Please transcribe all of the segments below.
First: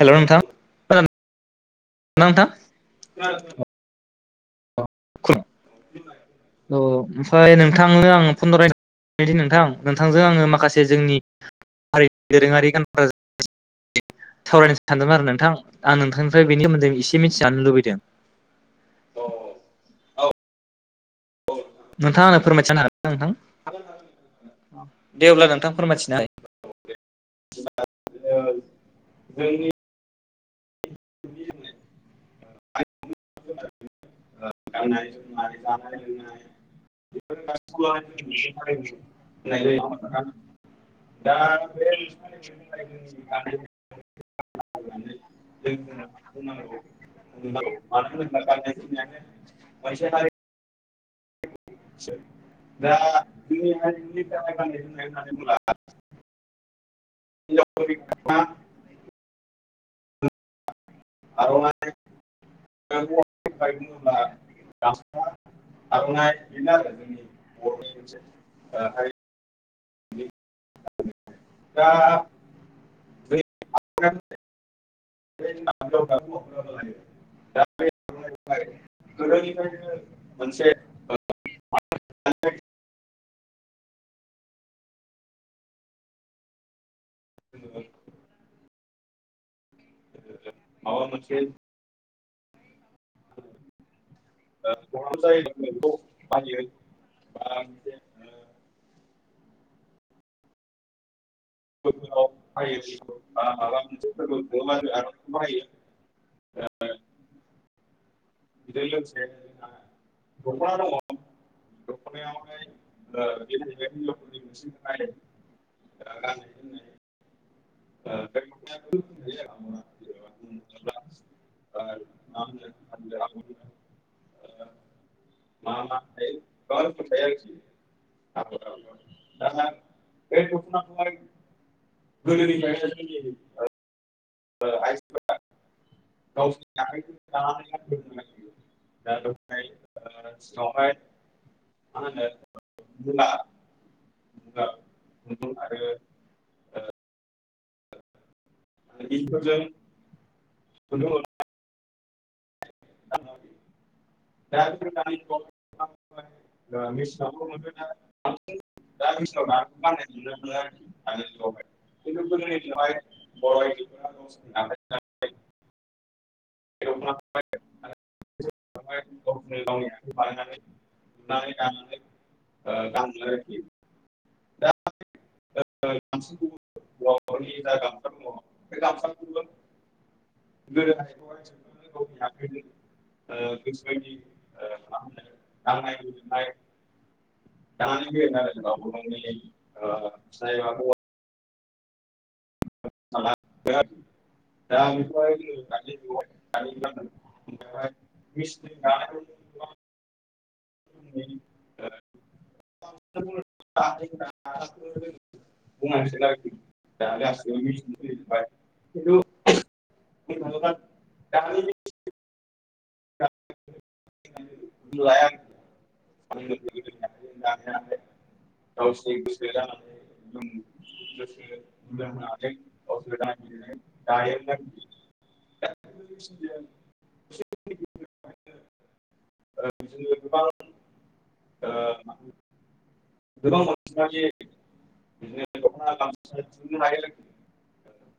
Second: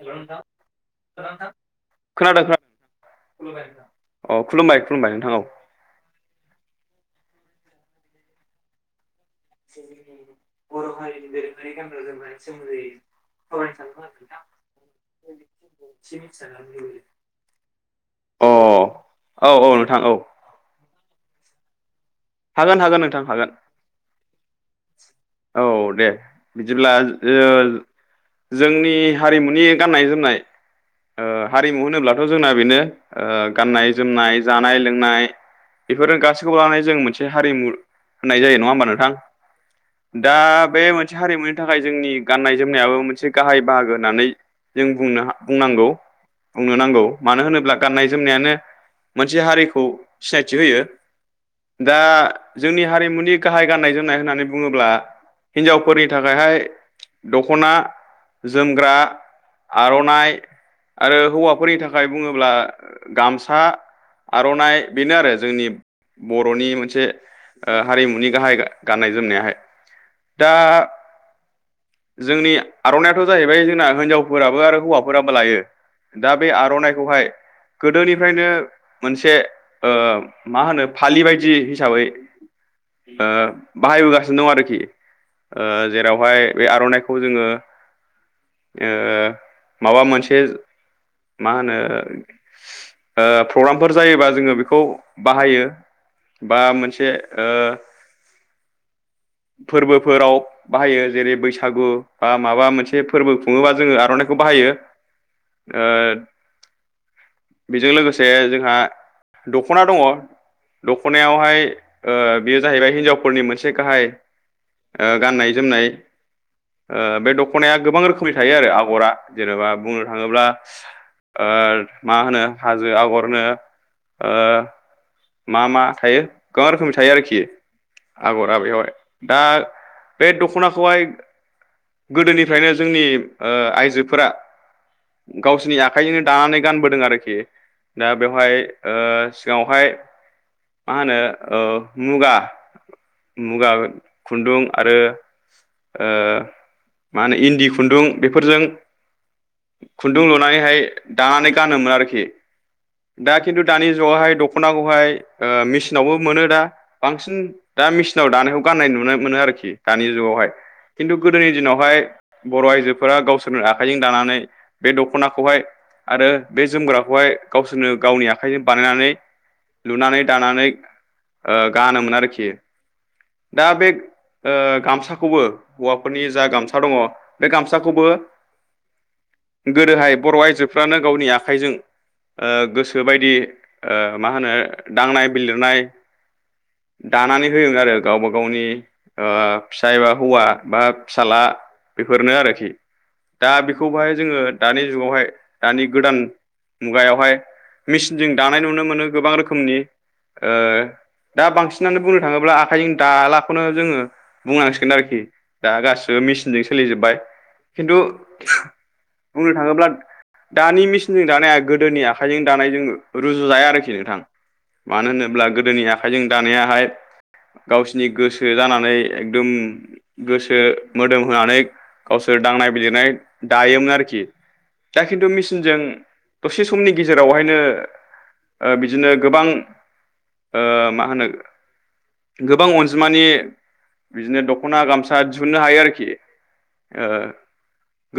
हेल' नोंथां खोनादोंना खोना नोंथां नोंथां अ खुलुमबाय खुलुमबाय नोंथां औ औ ओमफ्राय नोंथांनो आं फन्द्राय दि नोंथां नोंथांजों आङो माखासे जोंनि हारिनि दोरोङारि गानग्रा सावरायनो सानदोंमोन आरो नोंथां आं नोंथांनिफ्राय बेनि सोमोन्दै एसे मिथिजानो लुबैदों। [inaudible] औ औ नोंथां औ नोंथाङा आंनो फोरमायथिनो हागोन हागोन ना नोंथां हागोन दे अब्ला औ नोंथां दे फोरमायथिना बिदिब्ला ओ जोंनि हारिमुनि गाननाय जोमनाय ओ हारिमु होनोब्लाथ जोंना बेनो ओ गाननाय जोमनाय जानाय लोंनाय बेफोर गासैखौबो लानानै जों मोनसे हारिमु होननाय जायो नङा होमबा नोंथां दा बे मोनसे हारिमुनि थाखाय जोंनि गाननाय जोमनायाबो मोनसे गाहाय बाहागो होननानै जों बुंनो बुंनांगौ बुंनो नांगौ मानो होनोब्ला गाननाय जोमनायानो मोनसे हारिखौ सिनायथि होयो। दा जोंनि हारिमुनि गाहाय गाननाय जोमनाय होननानै बुङोब्ला हिनजावफोरनि थाखाय बेहाय दखना जोमग्रा आर'नाइ आरो हौवाफोरनि थाखाय बुङोब्ला गामसा आरनाइ बेनो आरो जोंनि ब र'नि मोनसे ओ हारिमुनि गाहाय गाननाय जोमनायाहाय दा जोंनि आरनाइयाथ' जाहैबाय जोंना हिनजावफोराबो आरो फोराबो लायो दा बे आरनाइखौहाय गोदोनिफ्रायनो मोनसे ओ मा होनो बेबायदि हिसाबै ओ बाहायबोगासिनो दं आरोखि ओ जेरावहाय बे आरनाइख खौ जोङो ओ माबा मोनसे मा होनो ओ फ्रग्रामफोर जायोबा जोङो बेखौ बाहायो। बा मोनसे ओ फोरबोफोराव बाहायो जेरै बै सागु बा माबा मोनसे फोरबो खुङोबा जोङो आर'नाइखौ बाहायो। [unintelligible] बेजों लोगोसे जोंहा दख'ना दङ। दख'नायावहाय बेयो जाहैबाय हिनजावफोरनि मोनसे गाहाय ओ गाननाय जोमनाय ओ बे द ख'नाया गोबां रोखोमनि थायो आरो आगरा जेरेबा बुंनो थाङोब्ला ओ मा होनो हाजो आगरनो ओ मा मा थायो गोबां रोखोमनि थायो आरोखि। आगरा बेवाय दा बे दख'नाखौहाय गोदोनिफ्राय जोंनि आइजोफोरा [unintelligible] गावसोरनि आखाइजोंनो दानानै गानबोदों आरोखि दा बेवहाय सिगाङावहाय मा होनो ओ मुगा मुगा खुन्दुं आरो आ मान इन्दि खुन्दुं बेफोरजों खुन्दुं लुनानैहाय दानानै गानोमोन आरोख खि दा खिन्थु दानि जुगाहाय दख'नाखौ बेहाय ओ मेसिनावबो मोनो दा बांसिन दा मेचिनाव दानायखौ गाननाय नुनो मोनो आरोखि। दानि जुगावहाय खिन्थु गोदोनि दिनावहाय बर' आइजोफोरा गावसोरनो आखाइजों दानानै [unintelligible] बे दख'नाखौहाय आरो बे जोमग्राखौहाय गावसोरनो गावनि आखाइजों बानायनानै नानै दानानै गानोमोन आरोखि। दा बे ओ गामसाखौबो हौवाफोरनि जा गामसा दङ बे गामसाखौबो गोदोहाय बर' आइजोफ्रानो गावनि आखाइ ओ गोसो बायदि ओ मा होनो दांनाय बिलिरनाय दानानै होयो आरो गावबा गावनि फिसा एबा हौवा बा फिसाला आ बेफोरनो आरोखि। दा बेखौ बहाय जोङो दानि जुगावहाय दानि गोदान मुगायावहाय मेसिनजों दानाय नुनो मोनो गोबां रोखोमनि ओ दा बांसिनानो बुंनो थाङोब्ला आखाइजों दालाखौनो जोङो बुंनांसिगोन आरोखि। दा गासि सो मेसिनजों सोलिजोबबाय खिन्थु बुंनो थाङोब्ला दानि मेसिनजों दानाया गोदोनि आखाइजों दानायजों रुजु जाया आरोखि नोंथां। मानो होनोब्ला गोदोनि आखाइजों दानायाहाय गावसिनि गोसो जानानै एकदम गोसो मोदोम होनानै गावसो ओर दांनाय बिजदिरनाय दायोमोन आरोखि। दा खिन्थु मेसिनजों दसे समनि गेजेरावहाय ओ बिदिनो गोबां ओ मा होनो गोबां अनजिमानि बिदिनो दख'ना गामसा दिहुननो हायो आरोखि। ओ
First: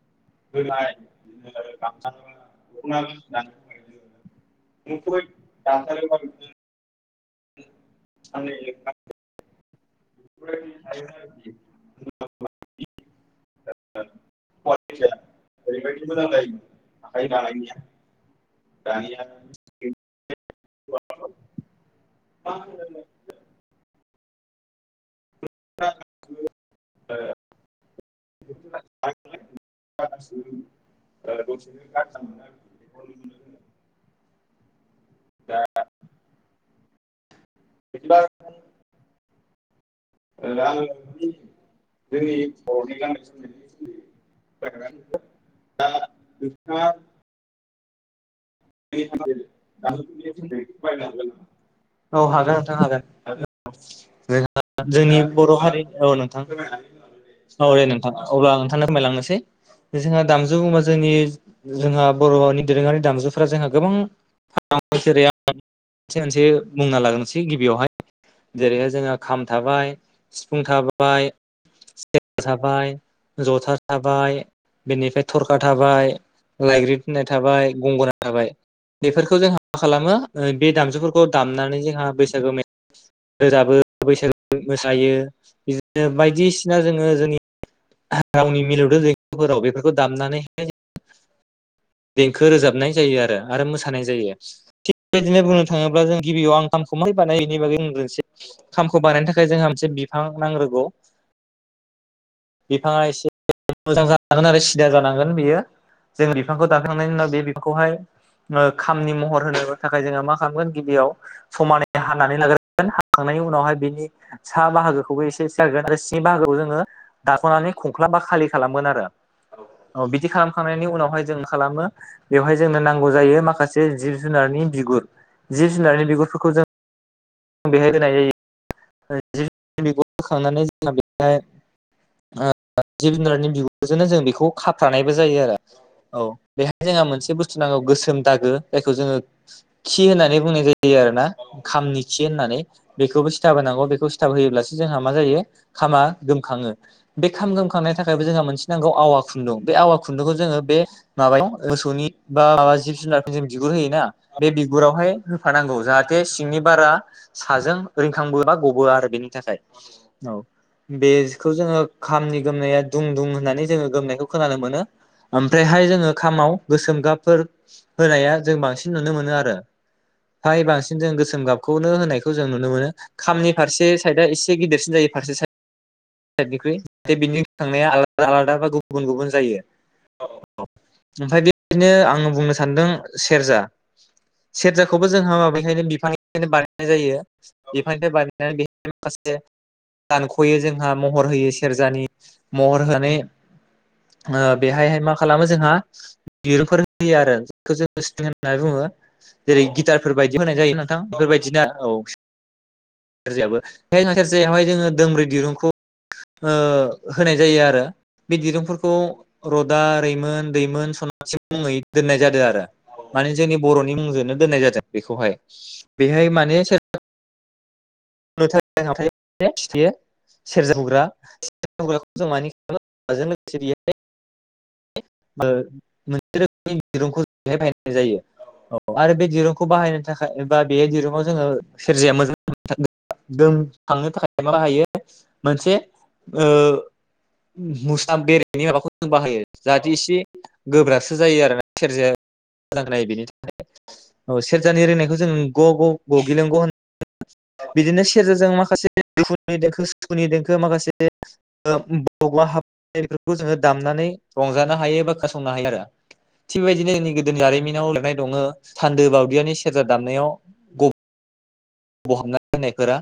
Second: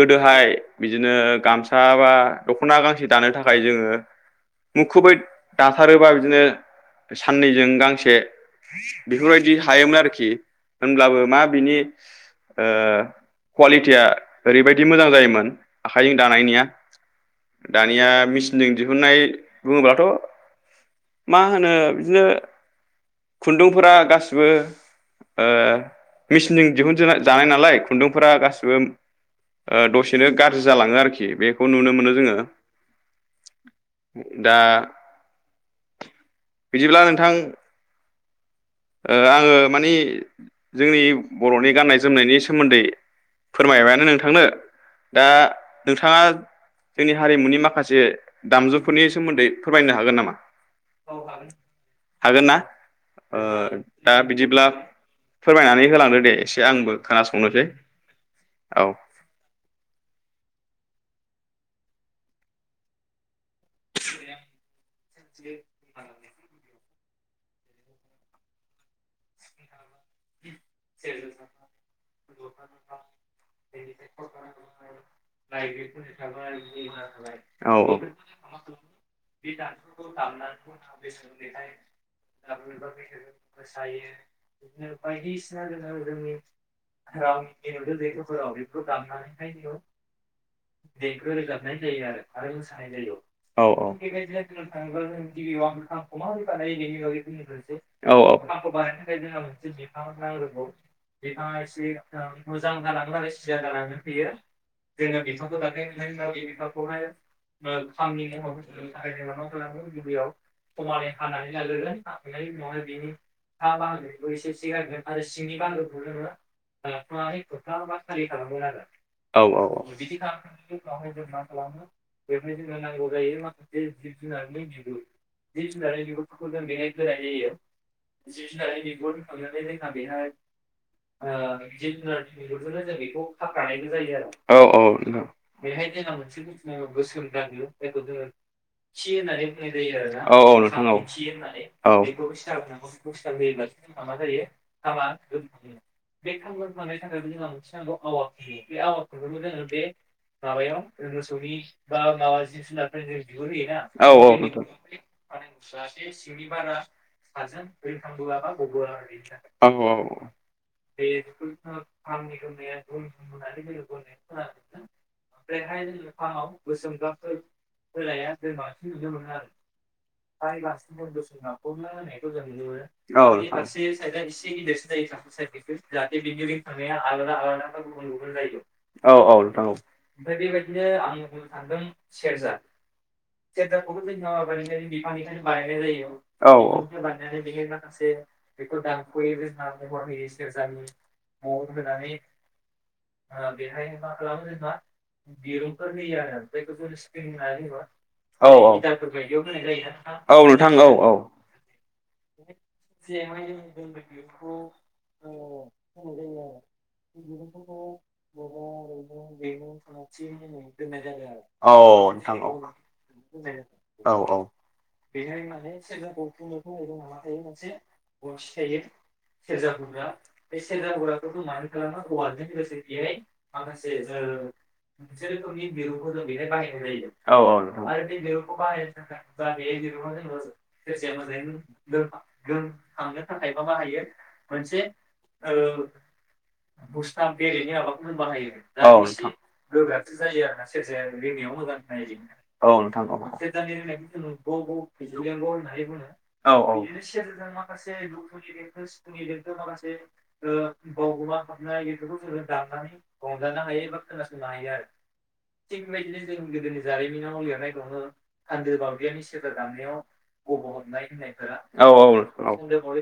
गोदोहाय बिदिनो गामसा बा दख'ना गांसे दानो थाखाय जोङो मुखुबै दाथारोबा बिदिनो साननैजों गांसे बेफोरबायदि हायोमोन आरोख। खि होनब्लाबो मा बिनि ओ कुवालिटिया ओरैबायदि मोजां जायोमोन आखाइजों दानायनिया। [unintelligible] मिसिन जों दिहुननाय बुङोब्लाथ' मा होनो बिदिनो खुन्दुंफोरा गासिबो मिसिनजों दिहुन जानाय नालाय खुन्दुंफोरा गासिबो ओ दसेनो गाज्रि जालाङो आरोखि बेखौ नुनो मोनो जोङो। [unintelligible] दा दा बिदिब्ला नोंथां बिदिबा ओ आङो मानि जोंनि बर'नि गाननाय जोमनायनि सोमोन्दै फोरमायबायानो नोंथांनो। दा नोंथाङा जोंनि हारिमुनि माखासे दामजुफोरनि सोमोन्दै फोरमायनो हागोन नामा? औ हागोन नोंथां ओ दा हागोन। बिदिब्ला जोंनि बर' हारि फोरमायनानै औ होलांदो दे नोंथां एसे आंबो खोनासंनोसै औ दे नोंथा अब्ला आं औ नोंथांंनो फोरमायलांनोसै जोंहा दामजु होनना बुङोब्ला जोंनि जोंहा बर'नि दोरोङारि दामजु जोंहा गोबां जेरै से मोनसे बुंना लागोनोसै गिबियावहाय जेरैहाय जोङहा खाम थाबाय सिफुं थाबाय [inaudible] थाबाय जथा थाबाय बेनिफ्राय थरखा थाबाय लाायग्रि फिनाय थाबाय औ गंगोना थाबाय। बेफोरखौ जोंहा मा खालामो बे दामजुफोरखौ दामनानै जोंहा बैसागो मेथाइ रोजाबो बैसागो मोसायो। बिदिनो बायदिसिना जोङो जोंनि रावनि मिलौदों देंखोफोराव बेफोरखौ दामनानैहाय देंखो रोजाबनाय जायो आरो देंखो आरो मोसानाय रोजाबनाय जायो आरो मोसानाय जायो थिग जों बेबायदिनो बुंनो गिबियाव आं थाङोब्ला खामखौ जों माबोरै गिबियाव आं बानायो खामखौ बेनि माबोरै बागै बानायो बिनि बुंग्रोनोसै बागै नों औ मोनसे औ खामखौ बानायनो थाखाय जोंहा मोनसे बिफां नांग्रोगौ। बिफाङा एसेनो मोजां बिफाङा जालांगोन एसे आरो सिजा जालांनो मोजां फैयो जानांगोन आरो सिदा जोङो जानांगोन बियो बिफांखौ दानफायखांनायनि उनाव जों बिफांखौ दाखांनायनि उनाव बे बिफां जोङो खामनि महर होनो थाखाय जों ना खालामो थाखाय जोङो गिबियाव मा खालामगोन गिबियाव समानै हानानै समानै लाग्रोगोन हानानै आमफ्राय हाखांनायनि उनावहाय बिनि साह बाहागो खौबो एसे सिारगोन आरो स्नि बाहागोआव जोङो दाख'नानै खुंख्लाबा खालि खालामगोन आरो। औ बिदि खालामखांनायनि उनावहाय जों खालामो बेवहाय जोंनो नांगौ जायो माखासे जिब जुनारनि बिगुर जिब जुनार बिगुरफोरखौबो जों बेवहाय होनाय जायो बेहाय होनाय जायो जिब जुनार बिगुर जिब होखांनानै जुनारनि बिगुर होखांनानै जोंहा बेहाय जिब जुनारनि बिगुरजोंनो जों बेखौ औ औ औ खाफ्रानायबो जायो आरो औ नोंथां बेहाय जोंहा मोनसे बुस्थु नांगौ गोसोम दागो जायखौ जोङो [unintelligible] खि औ होननानै बुंनाय औ जायो नोंथां आरोना औ खामनि औ। खि होननानै बेखौबो सिथाब होनांगौ बेखौ सिथाब होयोब्लासो जोंहा मा जायो खामा गोमखाङो बे खाम गोमखांनायनि थाखायबो जोंहा मोनसे नांगौ आवा खुन्दुं बे आवा खुन्दुखौ जोङो बे माबायाव मोसौनि बा माबा जिब जुनार जों बिगुर होयोना बे बिुगुर फोरावहाय होफानांगौ जाहाथे सिंनि बारा साजों रिंखांबोना गबोआ आरोखि बेनि थाखाय औ औ बेखौ जोङो खामनि गोमनाया दुं दुं होननानै जोङो गोमनायखौ खोनानो मोनो ओमफ्रायहाय जोङो खामाव गोसोम गाबफोर होनाया जों बांसिन नुनो मोनो आरो। फाय बांसिन जों गोसोम गाबखौनो होनायखौ जों नुनो मोनो खामनि फारसे साइदआ एसे गिदिरसिन जायो फारसे साइद [unintelligible] औ औ साइडनिख्रुइ जाहाथे बिनि थांनाया आलादा आलादा बा गुबुन गुबुन जायो नोंथां औ। [unintelligible] ओमफ्राय बेबायदिनो आङो बुंनो सानदों सेरजा सेरजाखौबो जोंहा माबेखायनो बिफांनिफ्रायनो औ बानायनाय जायो बानायनानै बेनि माखासे बिफांनिफ्राय बानायनानै बेखौ बेहाय दानख'यो माखासे जोंना महर होयो दानख'यो सेरजा जोंहा महर होयो सेरजानि। महर होनानै आ बेहायहाय मा खालामो जोंहा गिरुफोर होयो आरो। होननानै बुङो जेरै गिटारफोर बायदि होनाय जायो नोंथां बेफोरबायदिनो औ द [unintelligible] सेरायावहाय जोङो दोंब्रै दिरुंखौ होनाय जायो आरो बे दिरुंफोरखौ रदा रैमोन दै मोन सनासिम मुङै दोननाय जादों आरो माने जोंनि बर'नि मुंजोंनो खोनादोंना? दोननाय जादों बेखौहाय बेहाय सेर [unintelligible] थायो सेरजा हुग्रा बे सेरजा हुग्राखौ जों मारै खालामो हुग्राखौ जों हौवाजों मानि लोगोसे बेहाय माखासे ओ ओ मोनसे रोखोमनि दिरुंखौ आरो बेहाय बाहायनाय आरो जायो औ आरो बे दिरुंखौ बाहायनो थाखाय एबा बे दिरुंआव जोङो सेरजाया मोजां [inaudible] थांनो थाखाय मा बाहायो मोनसे ओ बुस्थुवा बेरेनि माबाखौनो मुस्रा बाहायो बेरेनि माबाखौ औ जों नोंथां। बाहायो जाहाथे गोब्रासो एसे जायो आरोना सेरजाया गोब्रासो जायो रिङनायाव आरोना मोजांसो सेरजाया जायो औ मोजां नोंथां खोनायो औ बेनि औ सेरजानि रिंनायखौ थाखाय। औ जोङो सेरजानि रिंनायखौ जों गगिलिं ग होननानै बुङो गगिलेंग' औ होन औ बिदिनो सेरजाजों माखासे बिदिनो सेरजाजों [unintelligible] माखासे दुखुनि देंखो माखासे सुखुनि ओ देंखो माखासे बावगोमा हाबनाय बेफोरखौ बबा जोङो हाब दामनानै बेफोरखौ जोङो रंजानो हायो हायो बा दामनानै खोनासं रंजानो हायो बा खानासंनो हायो आरो थिग बे बायदिनो जोंनि गोदोनि जारिमिनाव लिरनाय दङ' सान्दोबाव दियानि सेरा दामनायाव। गबहाबनाय होन्नाय। गब' होन्नाय फोरा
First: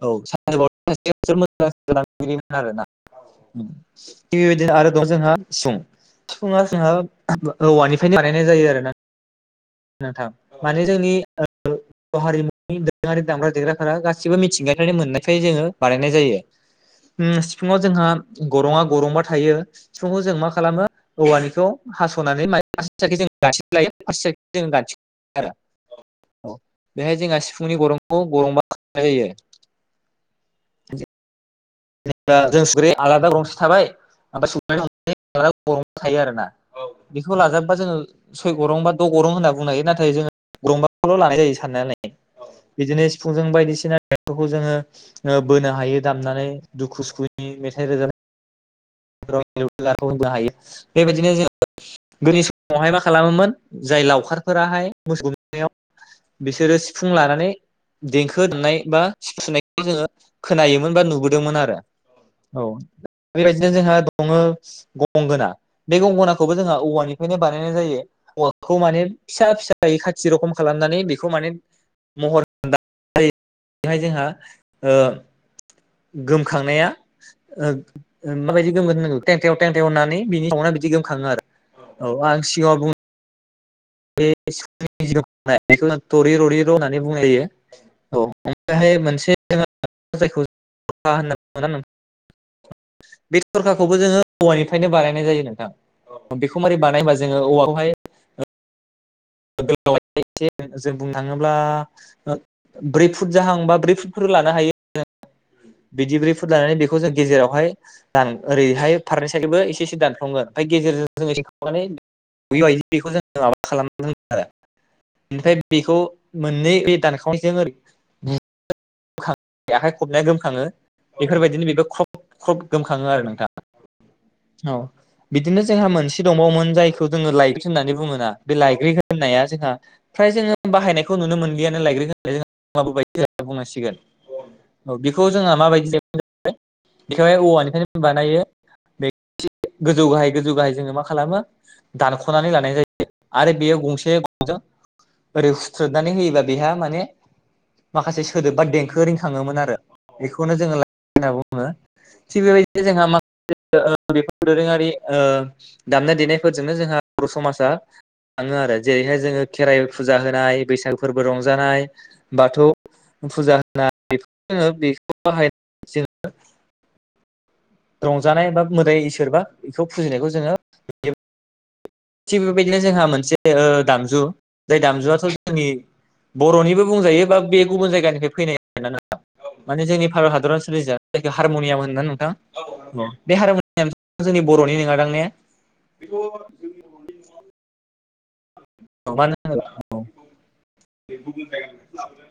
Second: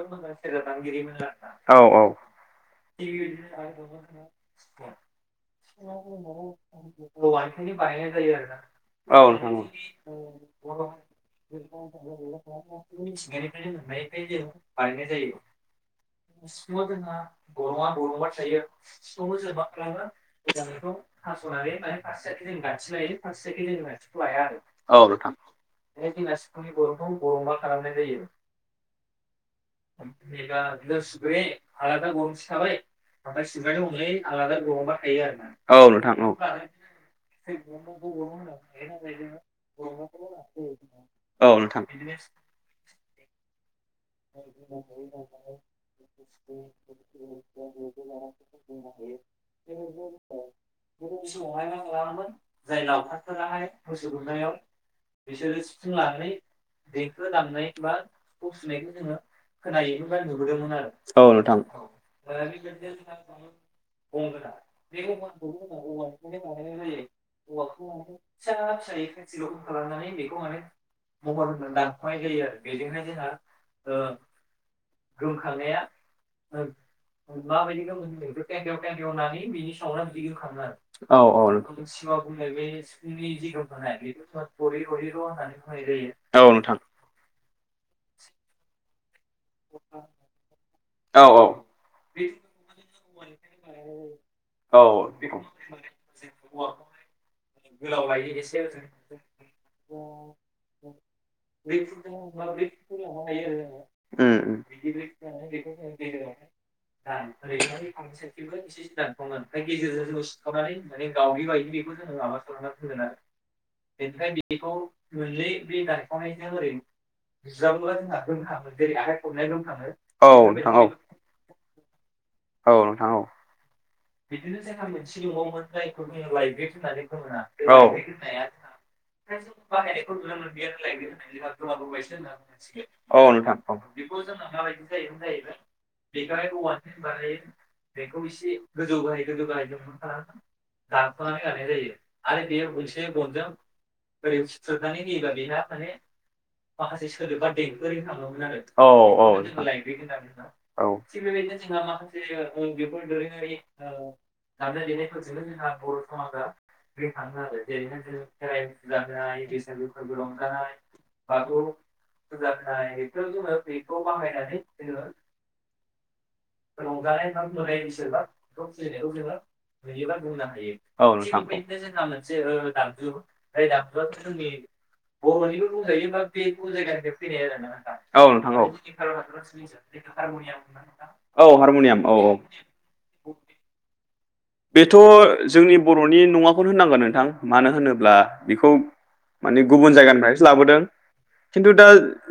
औ [unintelligible] आरो ना थिग बेबायदिनो आरो गो जोंहा सिफुं सिफुुङा जोंहा औवानिफ्रायनो बानायनाय जायो आरो ना औ नोंथां माने जोंनि हारिमुनि गो आरि दामग्रा देग्राफोरा गासिबो मिथिंगानि नो मोननायखाय जोङो बानायनायजायो उम सिफुङाव जोंहा गरङा गरंबा थायो सिफुंखौ जों मा खालामो औवानिखौ हास'नानै माइ [inaudible] औ नोंथां दिना सिफुंनि गरंखौ गरंबा। फुंनि गरमखौ गरंबा खामनाय जायो आरो। [inaudible] आलादा गंसे जों थाबाय सुग्राया आलादा ओमफ्राय गरंसे सिबग्रानि थाबाय अनगायै ओमफ्राय आलादा सुग्रानि गरंबा थायो आरोना गरंबा औ नोंथां थायो आरोना बेखौ लाजाबबा जोङो सय गरं बा द' गरं होनना बुंनो हायो नाथाय जोङो गरंबाखौल' लानाय औ [inaudible] औ जायो नोंथां। [inaudible] साननानै बिदिनो सिफुंजों बायदिसिना। फोरखौ जोङो बोनो हायो दामनानै दुखु सुखुनि मेथाइ रोजाब। [inaudible] [unintelligible] बेबायदिनो जोंहा गोदो समावहाय मा खालामोमोन जाय लावखा खारफोराहाय मोसौ गगुमनायाय बिसोरो सिफुं लानानै देंखो होननाय बा सु-सुनायखौ जोङो खोनायोमोन बा औ नुबोदोंमोन नोंथां आरो औ ल जोंहा दङ गंगोना बे गंगोनाखौबो जोंहा औवानिफ्रायनो बानायनाय जायो औ फिसा फिसायै पेनसिलाव खालामनानै बेखौ माने खालामनानै बेखौ माने महर होनो दानख'नाय महर जायो आरो बेजोंहाय जोंहा बेहाय जोंहा ओ गोमखांनाया ओ ओ माबायदि गोमो थेंथेव थेंथेव होननानै बिनि सावनड आ बिदि औ गोमखाङो औ आरो नोंथां सिङाव बुंनाय बेनि जेथु बे [unintelligible] थरे औ ररे र' नोंथां होननानै बुंनाय जायो औ ओमफ्रायहाय मोनसे जायखौ औ होनना बङो ना नोंथां बे थरखाखौबो जोङो औ औवानिफ्रायनो बानायनाय उम जायो नोंथां औ बेखौ मारै बानायबा जोङो औवाखौ गोलाव लायो एसे ओजों [unintelligible] [unintelligible] जों बुंनो थाङोब्ला ओ ब्रै फुट जाहांबा ब्रै फुटफोर लानो उम हायो [unintelligible] बिदि ब्रै फुट लानानै बेखौ जों गेजेरावहाय दान ओरैहाय फारनै साइदोबो एसे एसे दानफ्लङो ओमफ्राय गेजेरजों जोङो [unintelligible] खालाम बेनिफ्राय बेखौ मोननै बे दानखावनायजों ओरै मोननै बे दानखावनायजों ओरै बुखाङो आखाइ खबनाया [unintelligible] औ गोमखाङो नोथां औ। बेफोरबायदिनो बेबो ख्रब ख्रब औ नोंथां गोमखाङो आरो नोंथा। औ। औ मोनसे दंबावोमोन जायखौ जोङो नोंथां लाइग्रि होननानै बुङोना औ। बे लाइग्रि होननाया बेखौ जोंहा फ्राय जोङो जोंना बाहायनायखौ नुनो मोनलियानो माबायदि लाइग्रि होननाय जाहैयो जोंहा बुंनांसिगोन जाहैबाय औ बेखौ बेखौहाय जोंहा माबायदि बानायो बेखौहाय बेखौ औवानिफ्रायनो बानायो एसे गोजौ बे गाहाय गोजौ गाहाय गोजौ गाहाय [unintelligible] गोजौ गाहाय जोङो मा खालामो दानस'नानै गायनाय जायो आरो दानख'नानै बे लानाय मोननसे जायो गनजों आरो बेयो गंसे ओरै फुथ्रोदनानै होयोबा ओरै बेहा माने हुथ्रोदनानै होयोबा बेहा माने माखासे सोदोबा देंखो माखासे रिंखाङो। सोदोब बा औ देंखो रिंखाङोमोन आरो बेखौनो जोङो होनना बुङो थिग बेबायदिनो जोंहा माखासे औ। बेफोर दोरोङारि ओ दामनाय देनायफोरजोंनो जोंहा बर' समाजा थाङो आरो जेरैहाय जोङो खेराइ फुजा होनाय बैसागो फोरबो रंजानाय बाथौ फुजा होनाय बेखौ बाहायनानै जोङो बेखौ बाहाय जों रंजानाय बा [unintelligible] मोदाय इसोरबा बेखौ फुजिनायखौ जोङो औ [unintelligible] नोंथां औ थिग बेबायदिनो जोंहा मोनसे ओ ओ दामजु जाय दामजुआथ' जोंनि बर'निबो बुंजायो बा बे गुबुन जायगानिफ्राय औ नोंथां औ फैनाय जोंनि भारत [unintelligible] हादराव सोलियो माने जोंनि जायखौ भारत हादराव हारमनियाम होनना सोलिजानाय नोंथां। जायखिया औ हारमुनियाम होनो ना औ नोंथां? औ बे हारमुनियाम बेथ' जोंनि बर'नि नङाखौनो होननांगोन नोंथां मानो होनोब्ला बेखौ मानो माने गुबुन होनोब्ला जायगानिफ्रायसो लाबोदों। खिन्थु दा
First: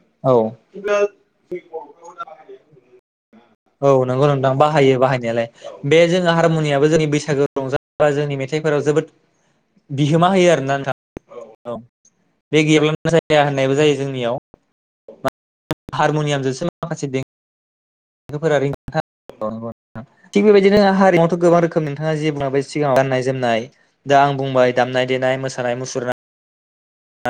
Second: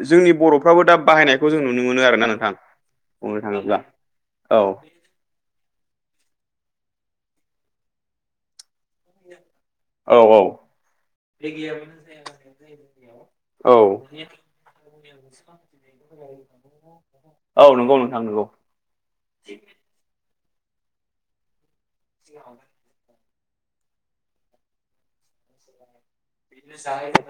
जोंनि औ बर'फ्राबो दा बाहायनायखौ जों नुनो मोनो आरो ना नोंथां। थाङोब्ला औ नंगौ नोंथां औ बाहायो बाहायनायालाय बे जोङो हारमुनियाबो जोंनि बैसागो रंजाबा जोंनि मेथाइफोराव जोबोद औ बिहोमा औ होयो आरोना नोंथां औ। बे गैयाब्लानो जाया औ होननायबो जायो जोंनियाव हारमुनियामजोंसो माखासेे औ नंगौ नोंथां नंगौ देंखोफोरा [unintelligible] थिग बेबायदिनो हारिमुआवथ' गोबां रोखोम नोंथाङा जे बुंलांबाय सिगाङाव गाननाय जोमनाय दा आं बुंबाय दामनाय देनाय मोसानाय मुसुरनाय [unintelligible]